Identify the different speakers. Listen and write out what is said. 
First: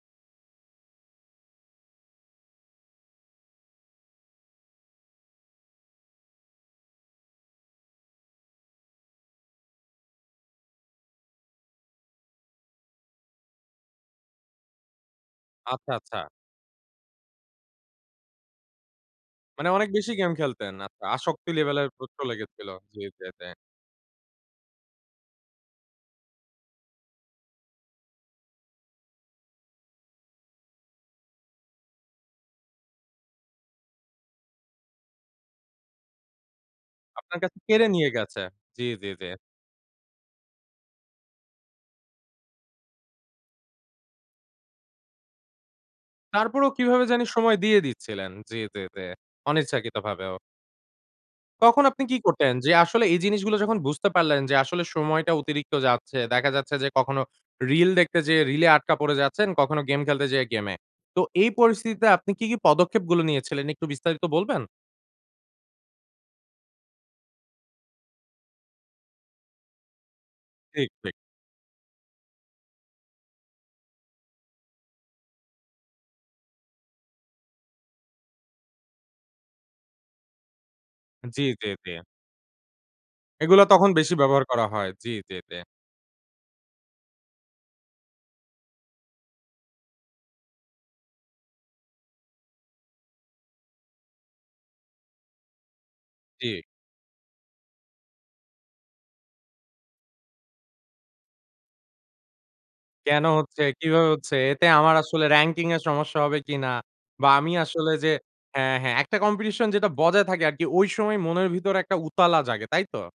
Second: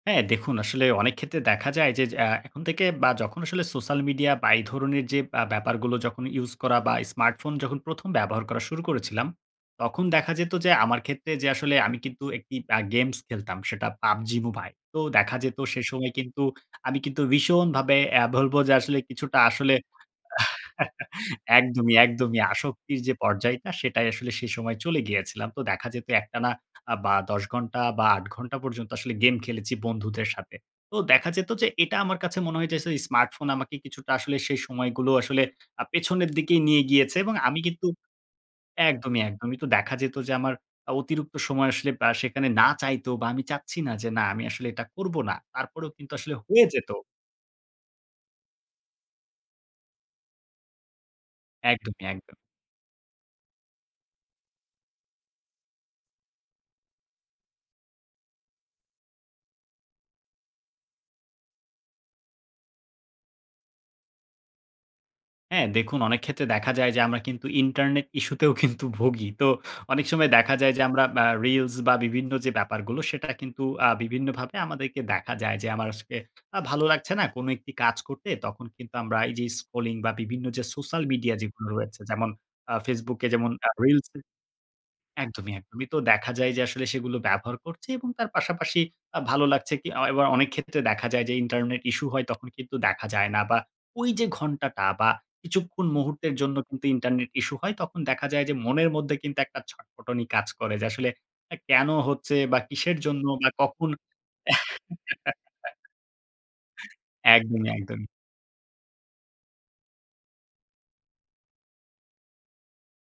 Speaker 1: হ্যাঁ, দেখুন আসলে অনেক ক্ষেত্রে দেখা যায় যে যে আ এখন থেকে বা যখন আসলে সোশ্যাল মিডিয়া বা এই ধরনের যে আ ব্যাপারগুলো যখন ইউস করা বা স্মার্টফোন যখন ১ম ব্যবহার করা শুরু করেছিলাম, তখন দেখা যেত যে আমার ক্ষেত্রে যে আসলে আমি কিন্তু একটি আ গেমস খেলতাম। সেটা PUBG Mobile তো দেখা যেত সে
Speaker 2: আচ্ছা,
Speaker 1: সময়
Speaker 2: আচ্ছা।
Speaker 1: কিন্তু আমি কিন্তু ভীষণভাবে আ বলব যে আসলে কিছুটা
Speaker 2: মানে
Speaker 1: আসলে
Speaker 2: অনেক বেশি গেম খেলতেন, আচ্ছা। আসক্তি লেভেলের
Speaker 1: একদমই,
Speaker 2: প্রত্য
Speaker 1: একদমই,
Speaker 2: লেগেছিল। জি,
Speaker 1: আসক্তির যে
Speaker 2: জি, জি।
Speaker 1: পর্যায়টা সেটাই আসলে সেই সময় চলে গিয়েছিলাম। তো দেখা যেত একটানা আ বা ১০ ঘণ্টা বা ৮ ঘন্টা পর্যন্ত আসলে গেম খেলেছি বন্ধুদের সাথে। তো দেখা যেত যে, এটা আমার কাছে মনে হয় যে, ইস স্মার্টফোন আমাকে কিছুটা আসলে সেই সময়গুলো আসলে আ পেছনের দিকে নিয়ে গিয়েছে। এবং
Speaker 2: আপনার কাছে
Speaker 1: আমি কিন্তু
Speaker 2: কেড়ে নিয়ে গেছে। জি, জি,
Speaker 1: একদমই,
Speaker 2: জি।
Speaker 1: একদমই, তো দেখা যেত যে, আমার অতিরিক্ত সময় আসলে আ সেখানে না চাইতেও বা আমি চাচ্ছি না যে না আমি আসলে এটা করব না। তারপরেও কিন্তু আসলে হয়ে
Speaker 2: তারপরেও
Speaker 1: যেত।
Speaker 2: কিভাবে জানি সময় দিয়ে দিচ্ছিলেন। জি, জি, জি অনিচ্ছাকৃতভাবেও। তখন আপনি
Speaker 1: একদমই,
Speaker 2: কি
Speaker 1: একদম।
Speaker 2: করতেন? যে আসলে এই জিনিসগুলো যখন বুঝতে পারলেন যে আসলে সময়টা অতিরিক্ত যাচ্ছে। দেখা যাচ্ছে যে কখনো reels দেখতে যেয়ে রিলে এ আটকা পড়ে যাচ্ছেন, কখনো গেম খেলতে যেয়ে গেমে। তো এই পরিস্থিতিতে আপনি কি, কি, পদক্ষেপ গুলো নিয়েছিলেন একটু বিস্তারিত বলবেন?
Speaker 1: হ্যাঁ, দেখুন অনেক ক্ষেত্রে দেখা যায় যে, আমরা কিন্তু ইন্টারনেট ইসূতেও কিন্তু ভোগী তো অনেক সময় দেখা যায় যে
Speaker 2: ঠিক,
Speaker 1: আমরা
Speaker 2: ঠিক।
Speaker 1: আ reels বা বিভিন্ন যে ব্যাপারগুলো সেটা কিন্তু আ বিভিন্নভাবে আমাদেরকে দেখা যায় যে, আমার আজকে আ ভালো লাগছে না কোন একটি কাজ করতে। তখন কিন্তু আমরা এই যে স্ক্রলিং বা বিভিন্ন যে সোশ্যাল মিডিয়া
Speaker 2: জি, জি,
Speaker 1: যেগুলো
Speaker 2: জি।
Speaker 1: রয়েছে যেমন আ Facebook e যেমন
Speaker 2: এগুলো
Speaker 1: আ
Speaker 2: তখন
Speaker 1: reels
Speaker 2: বেশি
Speaker 1: এ
Speaker 2: ব্যবহার করা হয়। জি, জি,
Speaker 1: একদমই,
Speaker 2: জি।
Speaker 1: একদমই। তো দেখা যায় যে আসলে সেগুলো ব্যবহার করছি এবং তার পাশাপাশি আ ভালো লাগছে কি এয় ও অনেক ক্ষেত্রে দেখা যায় যে, ইন্টারনেট ইসূ হয় তখন কিন্তু দেখা যায় না। বা ঐযে ঘন্টাটা বা কিছুক্ষণ মুহূর্তের জন্য
Speaker 2: জি।
Speaker 1: কিন্তু ইন্টারনেট ইসূ হয় তখন দেখা যায় যে, মনের মধ্যে কিন্তু একটা ছটফটানি কাজ করে। যে আসলে আ কেন হচ্ছে বা কিসের
Speaker 2: কেন
Speaker 1: জন্য বা
Speaker 2: হচ্ছে,
Speaker 1: কখন
Speaker 2: কিভাবে হচ্ছে? এতে আমার আসলে র‍্যাংকিনং এর সমস্যা হবে কিনা? বা আমি
Speaker 1: একদমই,
Speaker 2: আসলে
Speaker 1: একদমই।
Speaker 2: যে হ্যাঁ, হ্যাঁ, একটা কম্পিটিশন যেটা বজায় থাকে আরকি ঐ সময় মনের ভিতরে একটা উতালা জাগে। তাই তো?